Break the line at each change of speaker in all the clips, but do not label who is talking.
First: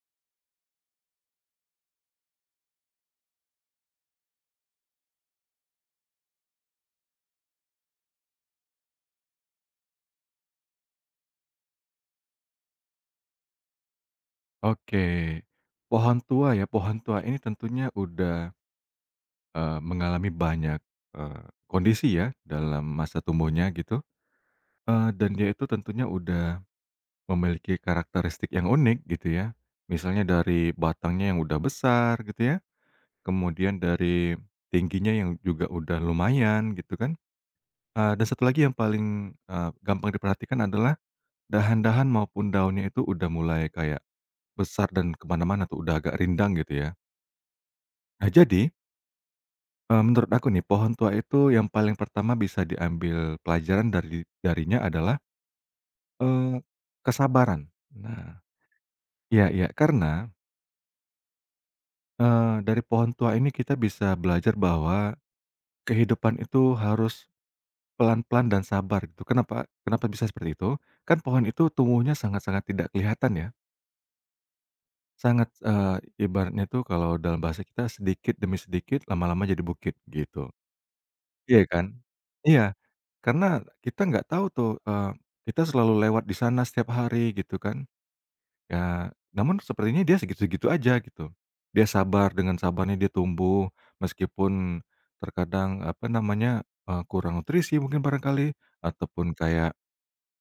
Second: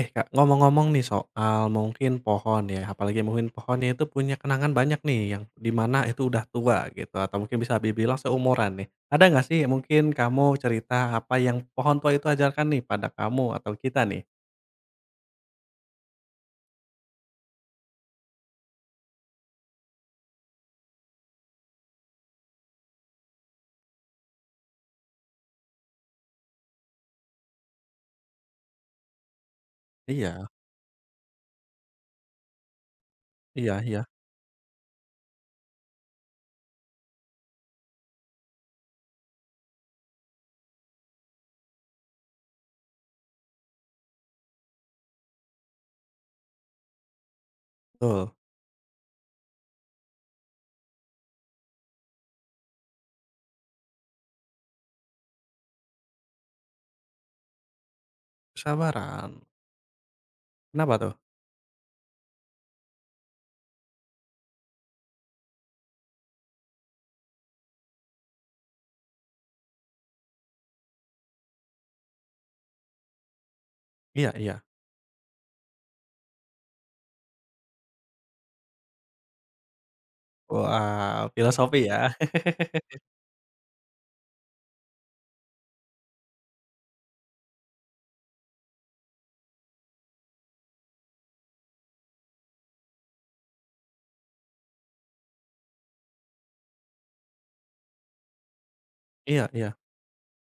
Eh, Kak, ngomong-ngomong nih soal mungkin pohon ya, apalagi mungkin pohonnya itu punya kenangan banyak nih yang di mana itu udah tua gitu atau mungkin bisa dibilang seumuran nih. Ada nggak sih mungkin kamu cerita apa yang pohon tua itu ajarkan nih pada kamu atau kita nih?
Oke, pohon tua ya, pohon tua ini tentunya udah, mengalami banyak, eee, kondisi ya dalam masa tumbuhnya gitu. Dan dia itu tentunya udah memiliki karakteristik yang unik gitu ya. Misalnya
Iya.
dari batangnya yang udah besar gitu ya,
Iya
kemudian
iya,
dari tingginya yang juga udah lumayan gitu kan. Dan satu lagi yang paling, gampang diperhatikan adalah dahan-dahan maupun daunnya itu udah mulai kayak besar dan kemana mana tuh, udah agak rindang gitu ya. Nah,
betul.
jadi, menurut aku nih, pohon tua itu yang paling pertama bisa diambil pelajaran darinya adalah, eee, kesabaran. Nah,
Kesabaran.
iya iya, karena,
Kenapa tuh?
dari pohon tua ini kita bisa belajar bahwa kehidupan itu harus pelan-pelan dan sabar gitu. Kenapa kenapa bisa seperti itu? Kan pohon itu tumbuhnya sangat-sangat tidak kelihatan ya,
Iya iya.
sangat, ibaratnya tuh kalau dalam bahasa kita sedikit demi sedikit, lama-lama jadi bukit, gitu.
Wah,
Iya
filosofi
kan?
ya.
Iya, karena kita nggak tahu tuh, kita selalu lewat di sana setiap hari gitu kan, ya namun sepertinya dia segitu-segitu aja gitu. Dia sabar, dengan sabarnya dia tumbuh, meskipun terkadang, apa namanya, kurang nutrisi mungkin barangkali, ataupun
Iya iya.
kayak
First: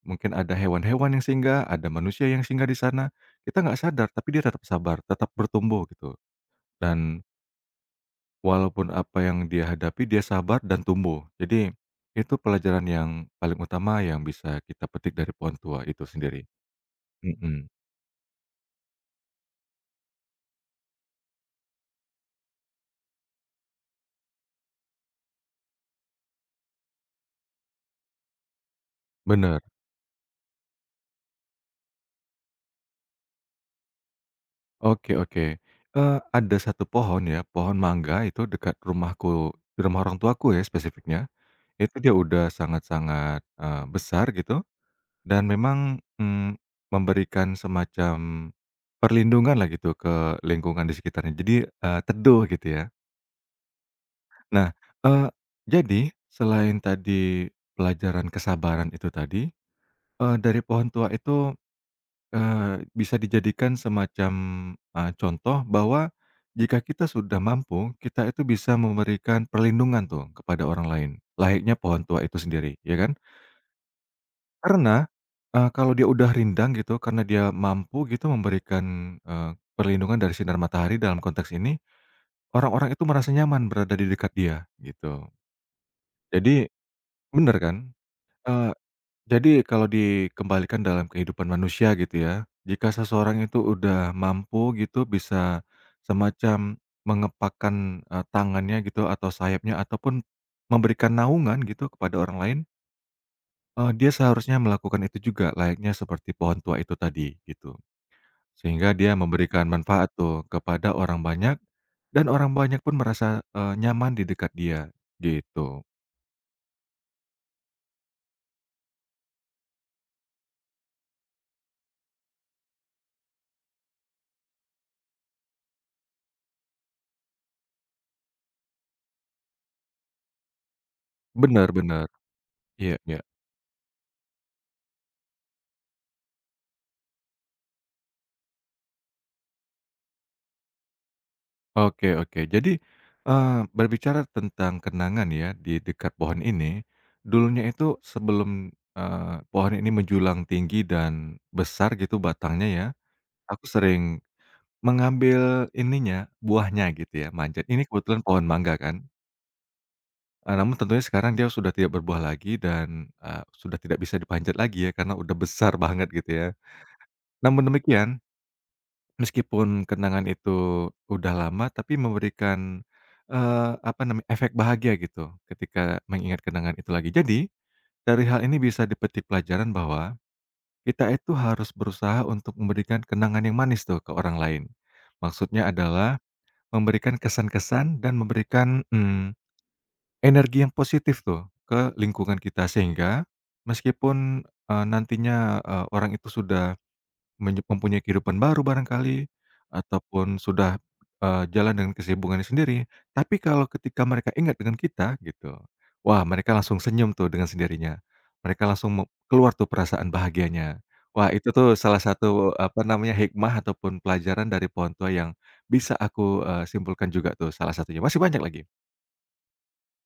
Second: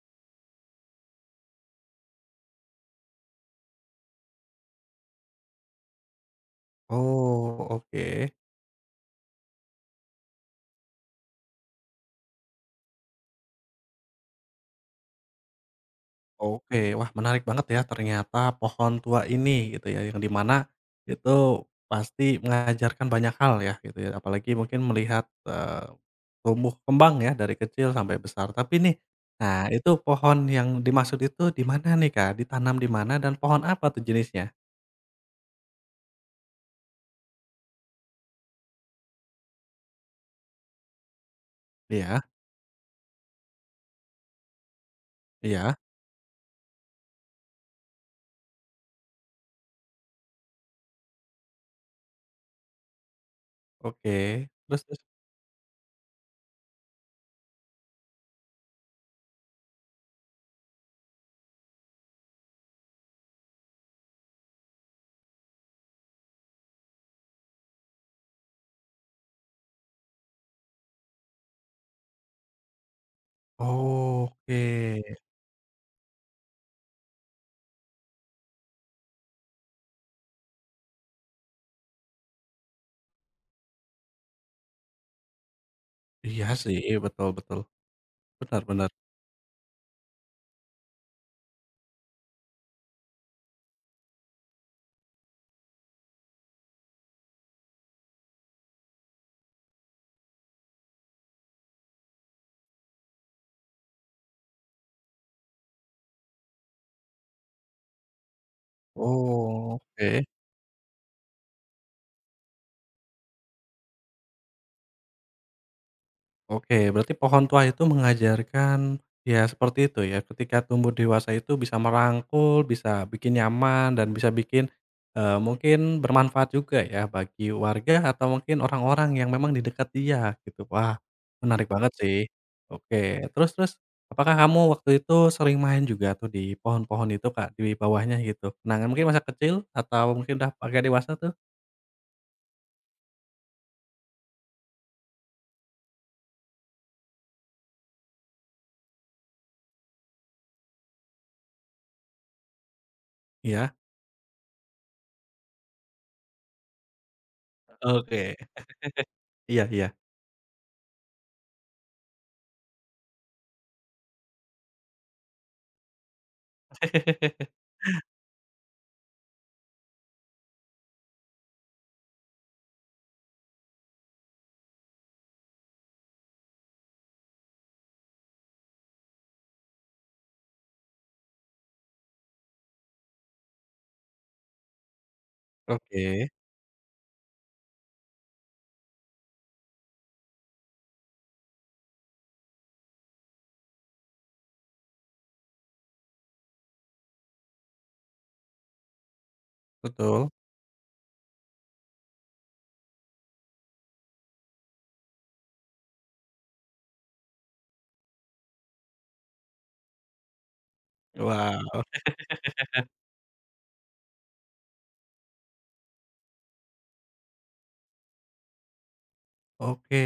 mungkin ada hewan-hewan yang singgah, ada manusia yang singgah di sana, kita nggak sadar tapi dia tetap sabar, tetap bertumbuh gitu dan
Oh, oke.
walaupun apa yang dia hadapi, dia sabar dan tumbuh. Jadi, itu pelajaran yang paling utama yang bisa kita petik dari pohon tua itu sendiri.
Oke, wah menarik banget
Mhm,
ya ternyata pohon tua ini gitu ya, yang di mana itu pasti mengajarkan banyak hal ya gitu ya, apalagi mungkin melihat, tumbuh kembang ya dari kecil sampai besar. Tapi nih,
bener.
nah itu pohon yang dimaksud itu di mana nih, Kak? Ditanam di mana dan pohon apa tuh jenisnya?
Oke oke. Ada satu pohon ya, pohon mangga itu dekat rumahku, di rumah orang tuaku ya spesifiknya. Itu dia
Iya
udah sangat-sangat, besar gitu dan
iya,
memang, memberikan semacam perlindunganlah gitu ke lingkungan di sekitarnya. Jadi, teduh gitu ya.
oke,
Nah,
terus terus?
eee, jadi selain tadi pelajaran kesabaran itu tadi, dari pohon tua itu, bisa dijadikan semacam, contoh bahwa jika kita sudah mampu, kita itu bisa memberikan perlindungan tuh kepada orang lain, layaknya pohon tua itu sendiri, ya kan?
Oke,
Karena, kalau dia udah rindang gitu, karena dia mampu gitu memberikan, perlindungan dari sinar matahari dalam konteks ini, orang-orang itu merasa nyaman berada di dekat dia, gitu.
iya
Jadi
sih, betul
bener
betul,
kan?
benar
Eee,
benar,
jadi kalau dikembalikan dalam kehidupan manusia gitu ya, jika seseorang itu udah mampu gitu bisa semacam mengepakkan, tangannya gitu atau sayapnya ataupun memberikan naungan gitu kepada orang lain, dia seharusnya melakukan itu juga layaknya seperti pohon tua itu tadi gitu. Sehingga dia memberikan manfaat
oke.
tuh kepada orang banyak dan orang banyak pun merasa, nyaman di dekat dia gitu.
Oke, berarti pohon tua itu mengajarkan ya seperti itu ya, ketika tumbuh dewasa itu bisa merangkul, bisa bikin nyaman, dan bisa bikin mungkin bermanfaat juga ya bagi warga atau mungkin orang-orang yang memang di dekat dia gitu. Wah, menarik
Bener
banget
bener,
sih. Oke,
iya iya.
terus terus apakah kamu waktu itu sering main juga tuh di pohon-pohon itu, Kak, di bawahnya gitu? Kenangan mungkin masa kecil atau mungkin udah agak dewasa tuh?
Oke oke. Jadi, berbicara tentang kenangan ya di dekat pohon ini, dulunya itu sebelum, pohon ini menjulang tinggi dan besar gitu batangnya ya, aku
Iya?
sering mengambil ininya, buahnya gitu ya, manjat. Ini kebetulan
Oke,
pohon mangga kan,
iya iya.
namun tentunya sekarang dia sudah tidak berbuah lagi dan, sudah tidak bisa dipanjat lagi ya karena udah besar banget gitu ya. Namun demikian, meskipun kenangan itu udah lama, tapi memberikan, apa namanya, efek bahagia gitu ketika mengingat kenangan itu lagi. Jadi, dari hal ini bisa dipetik pelajaran bahwa kita itu harus berusaha untuk memberikan kenangan yang manis tuh ke orang lain. Maksudnya adalah
Oke,
memberikan kesan-kesan dan memberikan, energi yang positif tuh ke lingkungan kita, sehingga meskipun, nantinya, orang itu sudah mempunyai kehidupan baru barangkali,
betul.
ataupun sudah, jalan dengan kesibukannya sendiri. Tapi kalau ketika mereka ingat dengan kita gitu, wah mereka langsung senyum tuh dengan sendirinya. Mereka langsung keluar tuh perasaan bahagianya. Wah itu tuh
Wah,
salah satu, apa namanya, hikmah ataupun pelajaran dari pohon tua yang bisa aku, simpulkan juga tuh salah satunya. Masih banyak lagi.
oke.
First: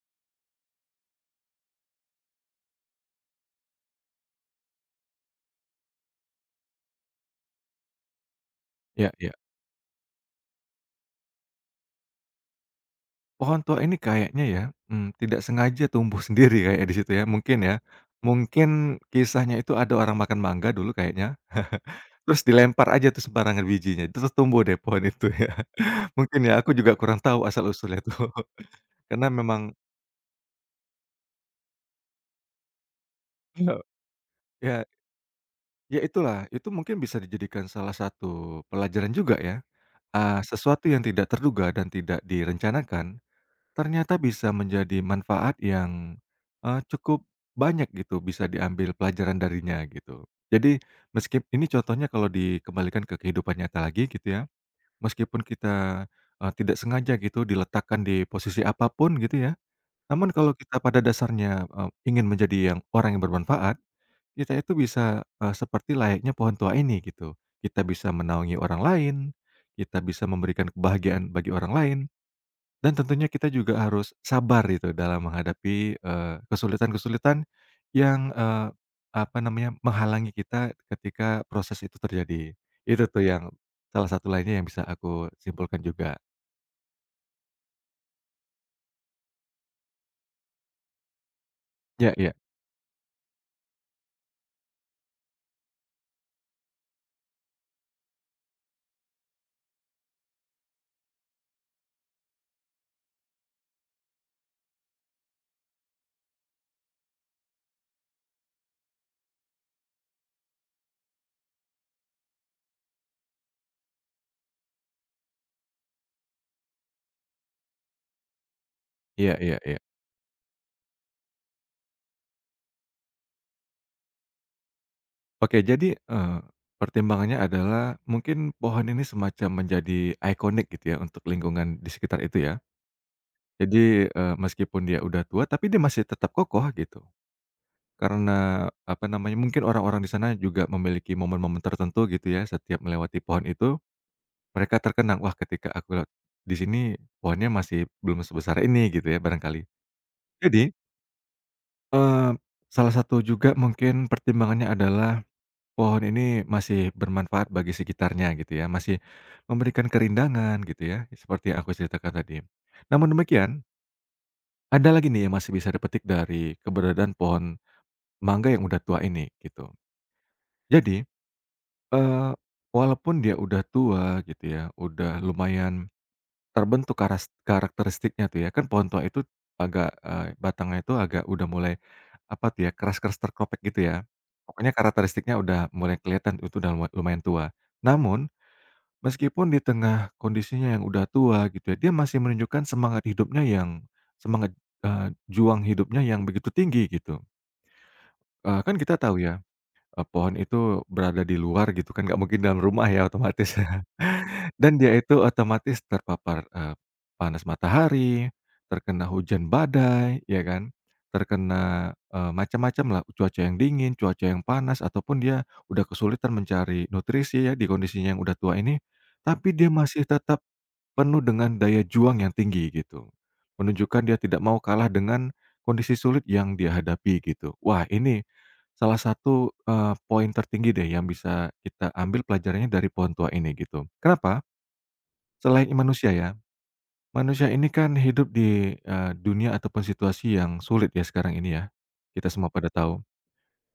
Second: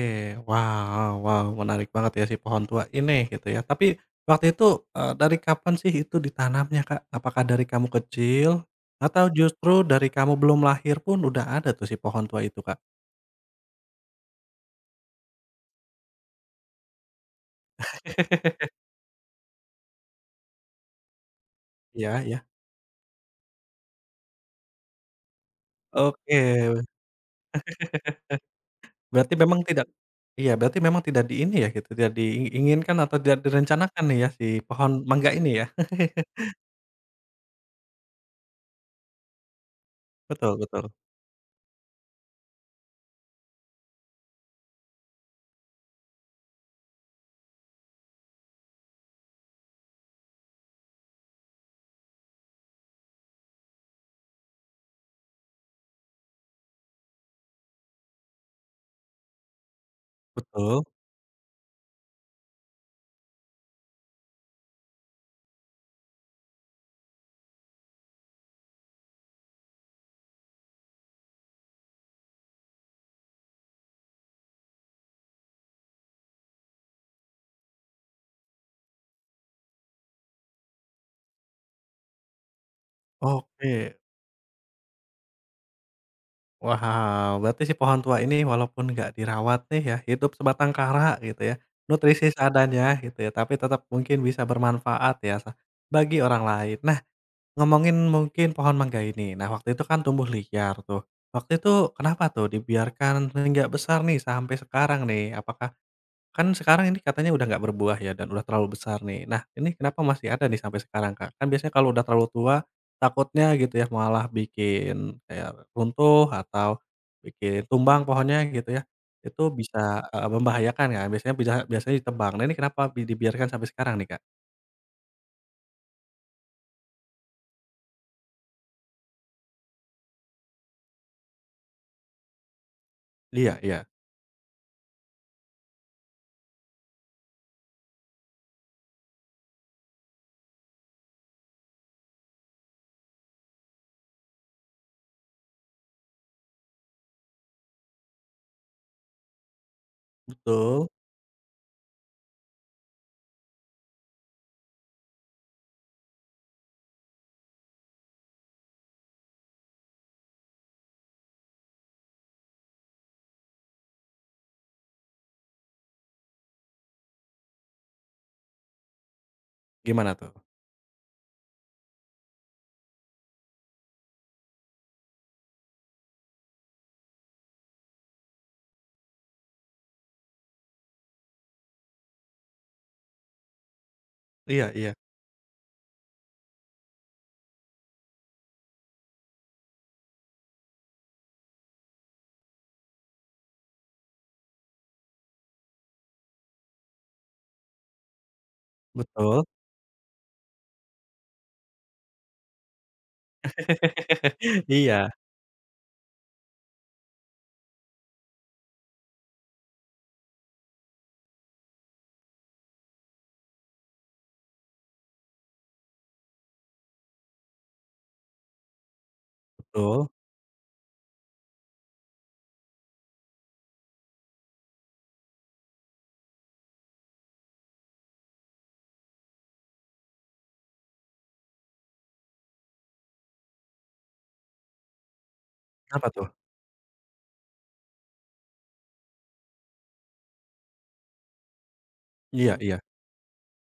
Wow wow, menarik banget ya si pohon tua ini gitu ya. Tapi waktu itu, dari kapan sih itu ditanamnya, Kak? Apakah dari kamu kecil
Ya,
atau
ya.
justru dari kamu belum lahir pun udah ada tuh si pohon tua itu, Kak?
Pohon tua ini kayaknya ya, tidak sengaja tumbuh sendiri kayaknya di situ ya. Mungkin kisahnya itu ada orang makan mangga dulu kayaknya,
Iya
terus
ya.
dilempar aja tuh sembarangan bijinya, terus tumbuh deh pohon itu ya.
Oke,
Mungkin ya, aku juga kurang tahu asal-usulnya tuh. Karena
berarti memang
memang
tidak iya, berarti memang tidak di ini ya gitu, tidak diinginkan atau tidak
ya,
direncanakan nih ya si
ya,
pohon mangga ini ya?
ya itulah, itu mungkin bisa dijadikan salah satu pelajaran juga ya,
Betul betul.
sesuatu yang tidak terduga dan tidak direncanakan ternyata bisa menjadi manfaat yang, cukup banyak gitu, bisa diambil pelajaran darinya gitu. Jadi meskipun ini contohnya kalau dikembalikan ke kehidupan nyata lagi gitu ya, meskipun kita, tidak sengaja gitu diletakkan di posisi apapun gitu ya, namun kalau kita
Betul,
pada dasarnya, ingin menjadi yang orang yang bermanfaat, kita itu bisa, seperti layaknya pohon tua ini gitu. Kita bisa menaungi orang lain, kita bisa memberikan kebahagiaan bagi orang lain. Dan tentunya kita juga harus sabar gitu dalam menghadapi, kesulitan-kesulitan yang, apa namanya, menghalangi kita ketika proses itu terjadi. Itu tuh yang
oke.
salah satu lainnya yang bisa aku simpulkan juga.
Wow, berarti si pohon tua ini walaupun nggak dirawat nih ya, hidup sebatang kara gitu ya,
Ya,
nutrisi
iya.
seadanya gitu ya, tapi tetap mungkin bisa bermanfaat ya sa bagi orang lain. Nah, ngomongin mungkin pohon mangga ini, nah waktu itu kan tumbuh liar tuh, waktu itu kenapa tuh dibiarkan hingga besar nih sampai sekarang nih? Apakah Kan sekarang ini katanya udah nggak berbuah ya dan udah terlalu besar nih. Nah, ini kenapa masih ada nih sampai sekarang, Kak? Kan biasanya kalau udah terlalu tua, takutnya gitu ya malah bikin kayak runtuh atau bikin tumbang pohonnya gitu ya.
Iya
Itu
iya
bisa,
iya.
membahayakan kan, biasanya biasanya ditebang. Nah, ini kenapa dibiarkan sampai sekarang nih, Kak?
Oke, jadi, pertimbangannya adalah mungkin pohon ini semacam menjadi ikonik gitu ya untuk lingkungan di sekitar itu ya.
Iya
Jadi,
iya,
meskipun dia udah tua tapi dia masih tetap kokoh gitu. Karena, apa namanya, mungkin orang-orang di sana juga memiliki momen-momen tertentu gitu ya, setiap melewati pohon itu, mereka terkenang, "Wah, ketika aku lewat di sini, pohonnya masih belum sebesar ini," gitu ya, barangkali. Jadi,
betul.
eee, salah satu juga mungkin pertimbangannya adalah pohon ini masih bermanfaat bagi sekitarnya gitu ya, masih memberikan kerindangan gitu ya, seperti yang aku ceritakan tadi. Namun demikian, ada lagi nih yang masih bisa dipetik dari keberadaan pohon mangga yang udah tua ini, gitu.
Gimana tuh?
Jadi Eee, walaupun dia udah tua gitu ya, udah lumayan terbentuk karakteristiknya tuh ya, kan pohon tua itu agak, batangnya itu agak udah mulai apa tuh ya, keras-keras terkopek gitu ya.
Iya
Pokoknya
iya,
karakteristiknya udah mulai kelihatan itu udah lumayan tua. Namun, meskipun di tengah kondisinya yang udah tua gitu ya, dia masih menunjukkan semangat hidupnya yang semangat, juang hidupnya yang begitu tinggi gitu. Kan kita tahu ya,
betul.
pohon itu berada di luar gitu kan, nggak mungkin dalam rumah ya otomatis. Dan dia
Iya,
itu otomatis terpapar, panas matahari, terkena hujan badai, ya kan, terkena, macam lah cuaca yang dingin, cuaca yang panas, ataupun dia udah kesulitan mencari nutrisi ya di kondisinya yang udah tua ini, tapi dia masih
betul.
tetap penuh dengan daya juang yang tinggi gitu. Menunjukkan dia tidak mau kalah dengan kondisi sulit yang dia hadapi gitu. Wah ini salah satu, poin tertinggi deh yang bisa kita ambil pelajarannya dari pohon tua ini gitu. Kenapa? Selain
Kenapa
manusia
tuh?
ya, manusia ini kan hidup di, dunia ataupun situasi yang sulit ya sekarang ini ya. Kita semua
Iya
pada
iya,
tahu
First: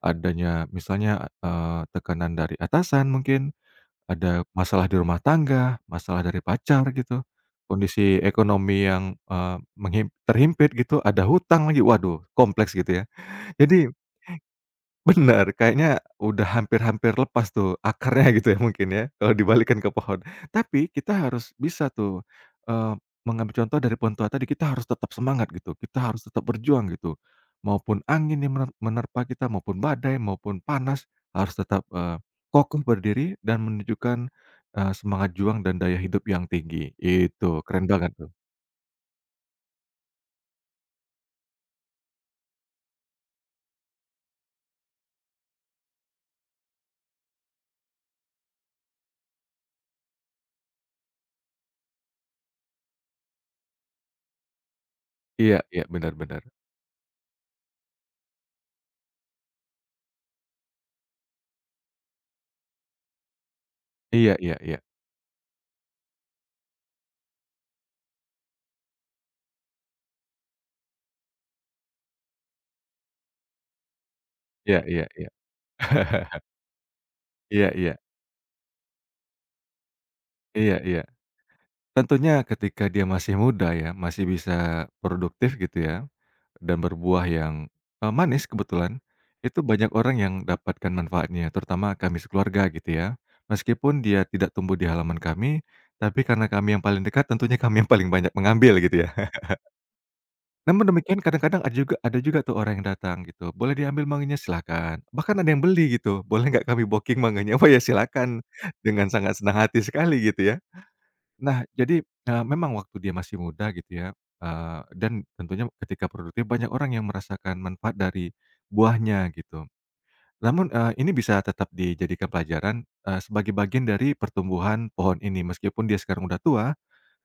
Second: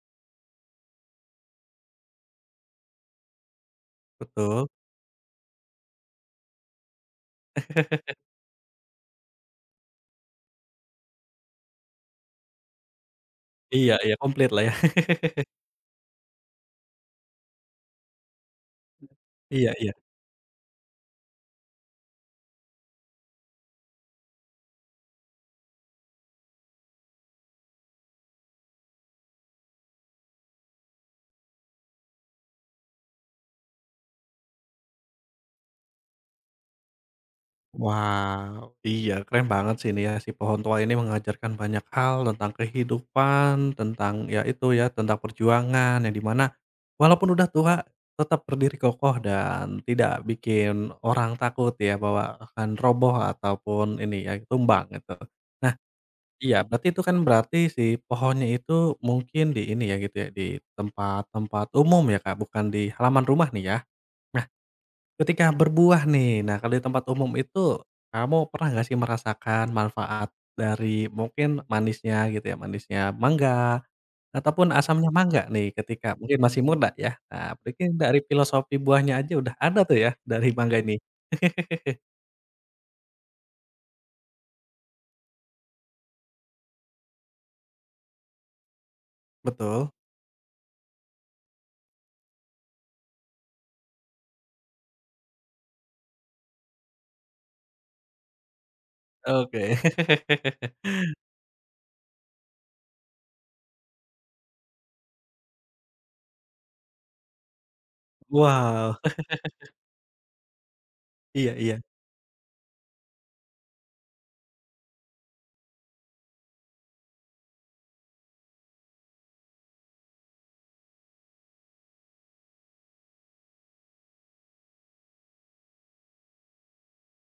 adanya misalnya, tekanan dari atasan mungkin, ada
betul.
masalah di rumah tangga, masalah dari pacar gitu, kondisi ekonomi yang, eee, menghim terhimpit gitu, ada hutang lagi, waduh kompleks gitu ya. Jadi
Iya iya, komplit lah ya.
bener, kayaknya udah hampir-hampir lepas tuh akarnya gitu ya mungkin ya, kalau
Iya
dibalikkan ke
iya.
pohon. Tapi kita harus bisa tuh, eee, mengambil contoh dari pohon tua tadi, kita harus tetap semangat gitu, kita harus tetap berjuang gitu. Maupun angin yang menerpa kita, maupun badai, maupun panas, harus tetap, kokoh berdiri dan menunjukkan, semangat juang dan daya hidup yang tinggi. Itu, keren banget tuh.
Wow, iya keren banget sih ini ya, si pohon tua ini mengajarkan banyak hal tentang kehidupan, tentang ya itu ya, tentang perjuangan yang dimana walaupun udah tua tetap berdiri kokoh dan tidak bikin orang takut ya bahwa akan roboh ataupun ini ya tumbang gitu.
Iya
Nah,
iya, benar-benar.
iya berarti itu kan berarti si pohonnya itu mungkin di ini ya gitu ya, di tempat-tempat umum ya Kak, bukan di halaman rumah nih ya? Nah
Iya iya iya.
Ketika berbuah nih, nah kalau di tempat umum itu, kamu pernah nggak sih merasakan manfaat dari mungkin manisnya gitu ya, manisnya mangga, ataupun
Iya iya
asamnya
iya.
mangga nih ketika mungkin masih muda ya. Nah
Iya iya.
mungkin dari filosofi buahnya aja udah ada tuh ya dari mangga
Iya
ini.
iya. Tentunya ketika dia masih muda ya, masih bisa produktif gitu ya, dan berbuah yang, manis kebetulan, itu banyak
Betul,
orang yang dapatkan manfaatnya, terutama kami sekeluarga gitu ya. Meskipun dia tidak tumbuh di halaman kami, tapi karena kami yang paling dekat, tentunya kami yang paling banyak mengambil gitu ya.
oke.
Namun demikian kadang-kadang ada juga tuh orang yang datang gitu, "Boleh diambil manganya?" "Silakan." Bahkan ada yang beli gitu, "Boleh nggak kami booking manganya?" "Oh ya silakan."
Wow,
Dengan sangat senang hati sekali gitu ya.
iya
Nah,
iya,
jadi, memang waktu dia masih muda gitu ya, dan tentunya ketika produktif banyak orang yang merasakan manfaat dari buahnya gitu. Namun, ini bisa tetap dijadikan pelajaran, sebagai bagian dari pertumbuhan pohon ini. Meskipun dia sekarang udah tua,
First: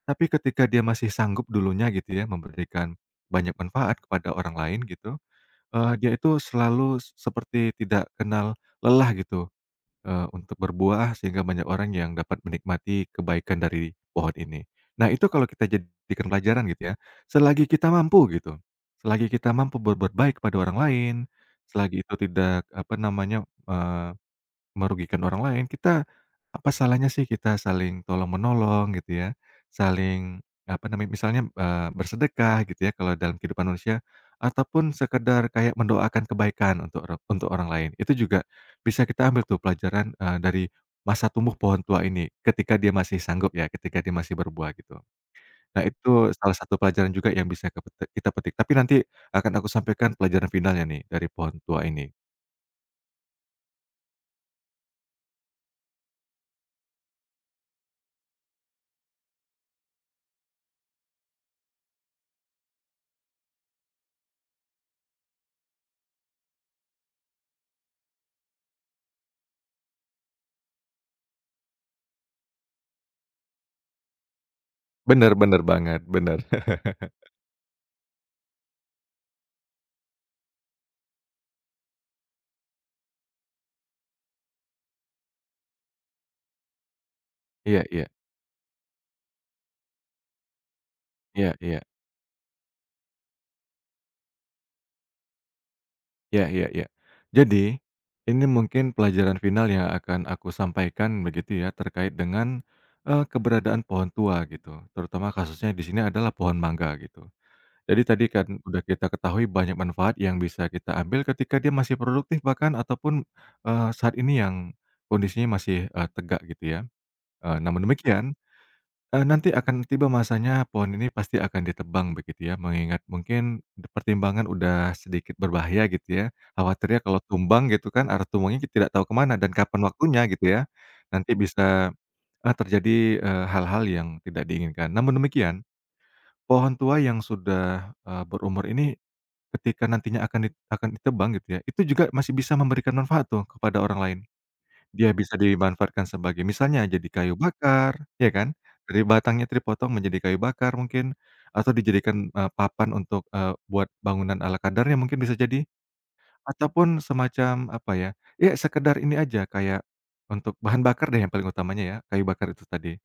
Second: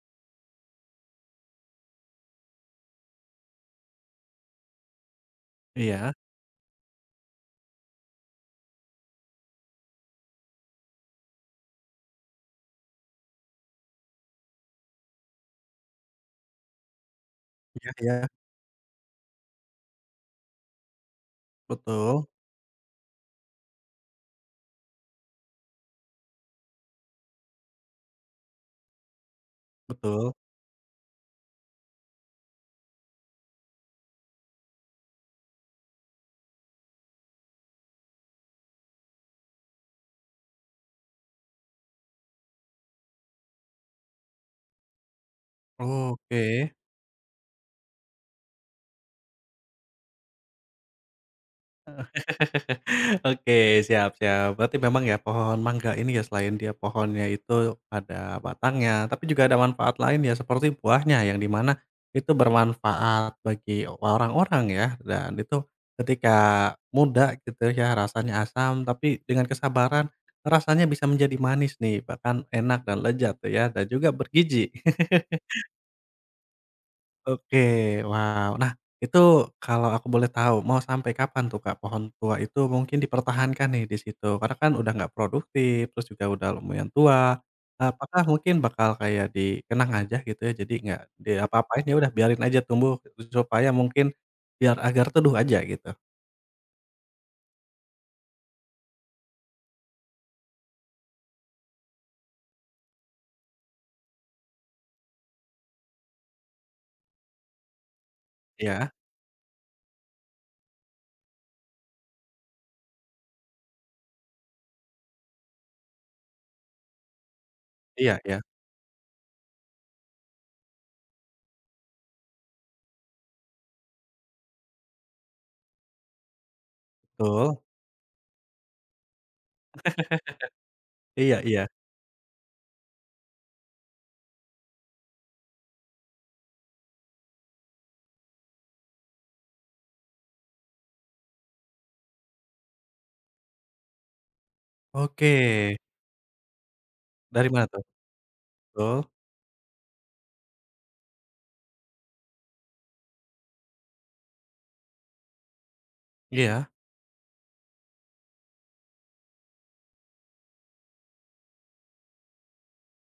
tapi ketika dia masih sanggup dulunya gitu ya memberikan banyak manfaat kepada orang lain gitu, dia
iya,
itu selalu seperti tidak kenal lelah gitu. Untuk berbuah sehingga banyak orang yang dapat menikmati kebaikan dari pohon ini. Nah, itu kalau kita jadikan pelajaran gitu ya, selagi kita
iya iya,
mampu gitu, selagi kita mampu berbuat baik pada orang lain, selagi itu
betul
tidak apa namanya, eh, merugikan orang lain, kita apa salahnya sih kita saling tolong-menolong gitu ya,
betul,
saling apa namanya, misalnya, bersedekah gitu ya kalau dalam kehidupan manusia, ataupun sekedar kayak mendoakan kebaikan untuk untuk orang lain. Itu juga bisa kita ambil tuh pelajaran, dari masa tumbuh pohon tua ini, ketika dia masih sanggup ya, ketika dia masih berbuah gitu. Nah itu
oke.
salah satu pelajaran juga yang bisa kita petik, tapi nanti akan aku sampaikan pelajaran finalnya nih dari pohon tua ini.
Oke, siap siap. Berarti memang ya pohon mangga ini ya selain dia pohonnya itu ada batangnya, tapi juga ada manfaat lain ya seperti buahnya yang dimana itu bermanfaat bagi orang-orang ya dan itu ketika muda gitu ya rasanya asam tapi dengan kesabaran rasanya bisa menjadi manis nih, bahkan enak dan lezat tuh ya dan juga bergizi.
Bener bener banget, bener.
Oke, wow. Nah, itu kalau aku boleh tahu, mau sampai kapan tuh Kak, pohon tua itu mungkin dipertahankan nih di situ? Karena kan udah nggak produktif, terus juga udah lumayan tua.
Iya iya.
Apakah mungkin bakal kayak dikenang aja gitu ya, jadi nggak
Iya iya.
diapa-apain, ya udah biarin aja tumbuh supaya mungkin biar agar teduh aja gitu?
Iya iya iya. Jadi, ini mungkin pelajaran final yang akan aku sampaikan begitu ya terkait dengan, keberadaan pohon tua gitu, terutama kasusnya di sini adalah pohon mangga gitu. Jadi tadi kan udah
Iya,
kita ketahui banyak manfaat yang bisa kita ambil ketika dia masih produktif bahkan ataupun, saat ini yang kondisinya masih, tegak gitu ya. Namun
iya
demikian,
iya,
Nanti akan tiba masanya pohon ini pasti akan ditebang begitu ya, mengingat mungkin pertimbangan udah sedikit berbahaya gitu ya. Khawatirnya kalau
betul.
tumbang gitu kan, arah tumbangnya kita tidak tahu ke mana dan kapan waktunya gitu ya. Nanti
Iya iya.
bisa, terjadi, hal-hal yang tidak diinginkan. Namun demikian, pohon tua yang sudah, berumur ini ketika nantinya akan ditebang gitu ya, itu juga masih bisa memberikan manfaat tuh kepada orang lain. Dia
Oke,
bisa dimanfaatkan sebagai misalnya jadi kayu
dari mana tuh?
bakar, ya kan?
Betul,
Dari batangnya itu dipotong menjadi kayu bakar mungkin, atau dijadikan, papan untuk, buat bangunan ala kadarnya mungkin bisa jadi,
iya.
ataupun semacam apa ya, ya sekedar ini aja kayak untuk bahan bakar deh yang paling utamanya ya, kayu bakar itu tadi.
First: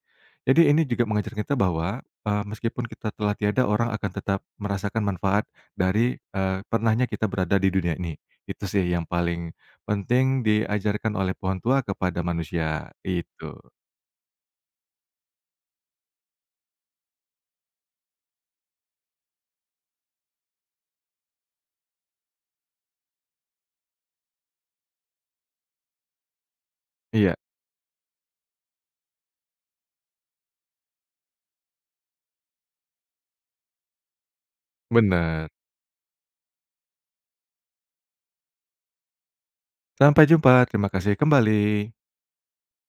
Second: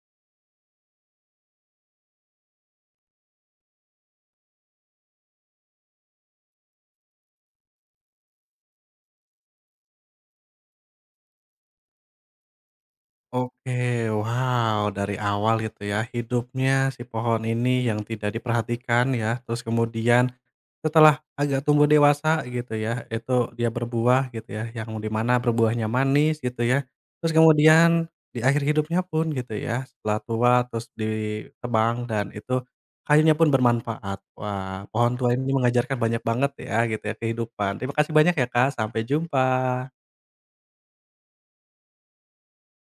Jadi ini juga mengajarkan kita bahwa, meskipun kita telah tiada, orang akan tetap merasakan manfaat dari, pernahnya kita berada di dunia ini. Itu sih yang paling penting diajarkan oleh pohon tua kepada manusia, itu.
Oke, wow, dari awal gitu ya, hidupnya si pohon ini yang tidak diperhatikan ya, terus kemudian setelah agak tumbuh dewasa gitu ya, itu dia berbuah gitu ya, yang di mana berbuahnya manis gitu ya. Terus
Iya,
kemudian di akhir hidupnya pun gitu ya, setelah tua terus ditebang dan itu kayunya pun bermanfaat. Wah, pohon tua
benar.
ini mengajarkan banyak banget ya gitu ya kehidupan. Terima kasih banyak ya Kak, sampai jumpa.
Sampai jumpa, terima kasih kembali.